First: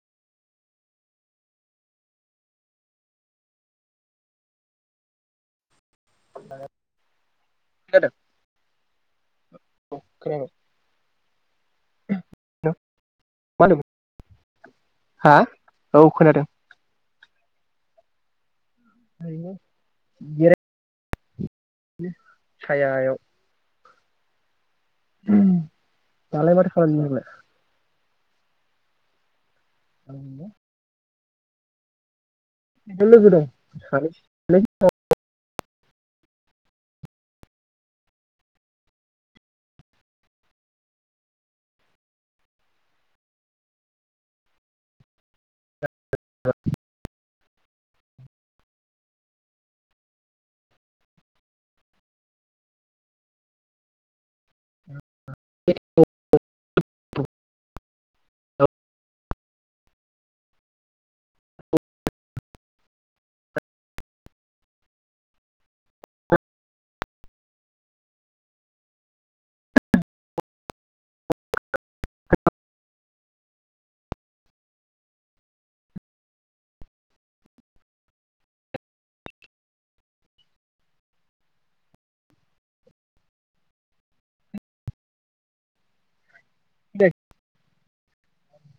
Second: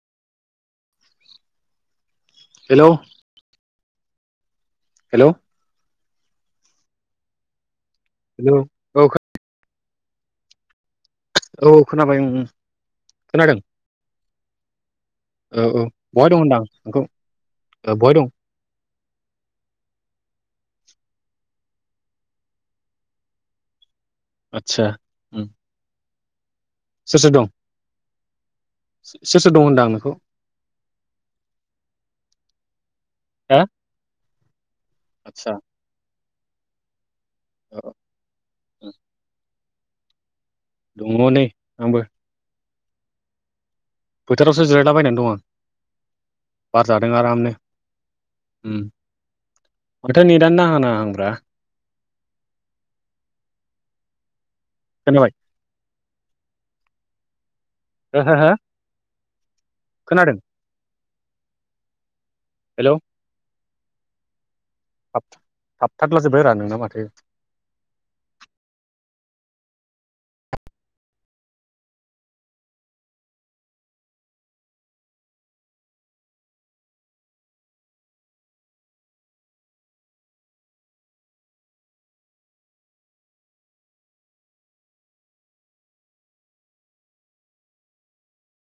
Hello hello [unintelligible] [unintelligible] [unintelligible] खोनाबाय औ खोनाबाय उम उम खोनादों होनदोंमोन हा औ औ बहाय दं होनदां नोंखौ ओ बहाय दं [unintelligible] सायायाव आतसा दालाय माथो खालामदों सोर नोंलाय? सोर दं सोर सोर दं होनदां नोंखौ [unintelligible] लोगो दं सानै [unintelligible] आतसा [inaudible] दङ नै आंबो बोथोरावसो जिरायलाबायना दं आं [unintelligible] बार जादों आरामनो उम माथो नेदानो नांहां नाङाहांब्रा खोनाबाय [unintelligible] हो हो सानै खोनादों हेलौ थाब थाबथादलाजोबबाय रा नोंना माथो दे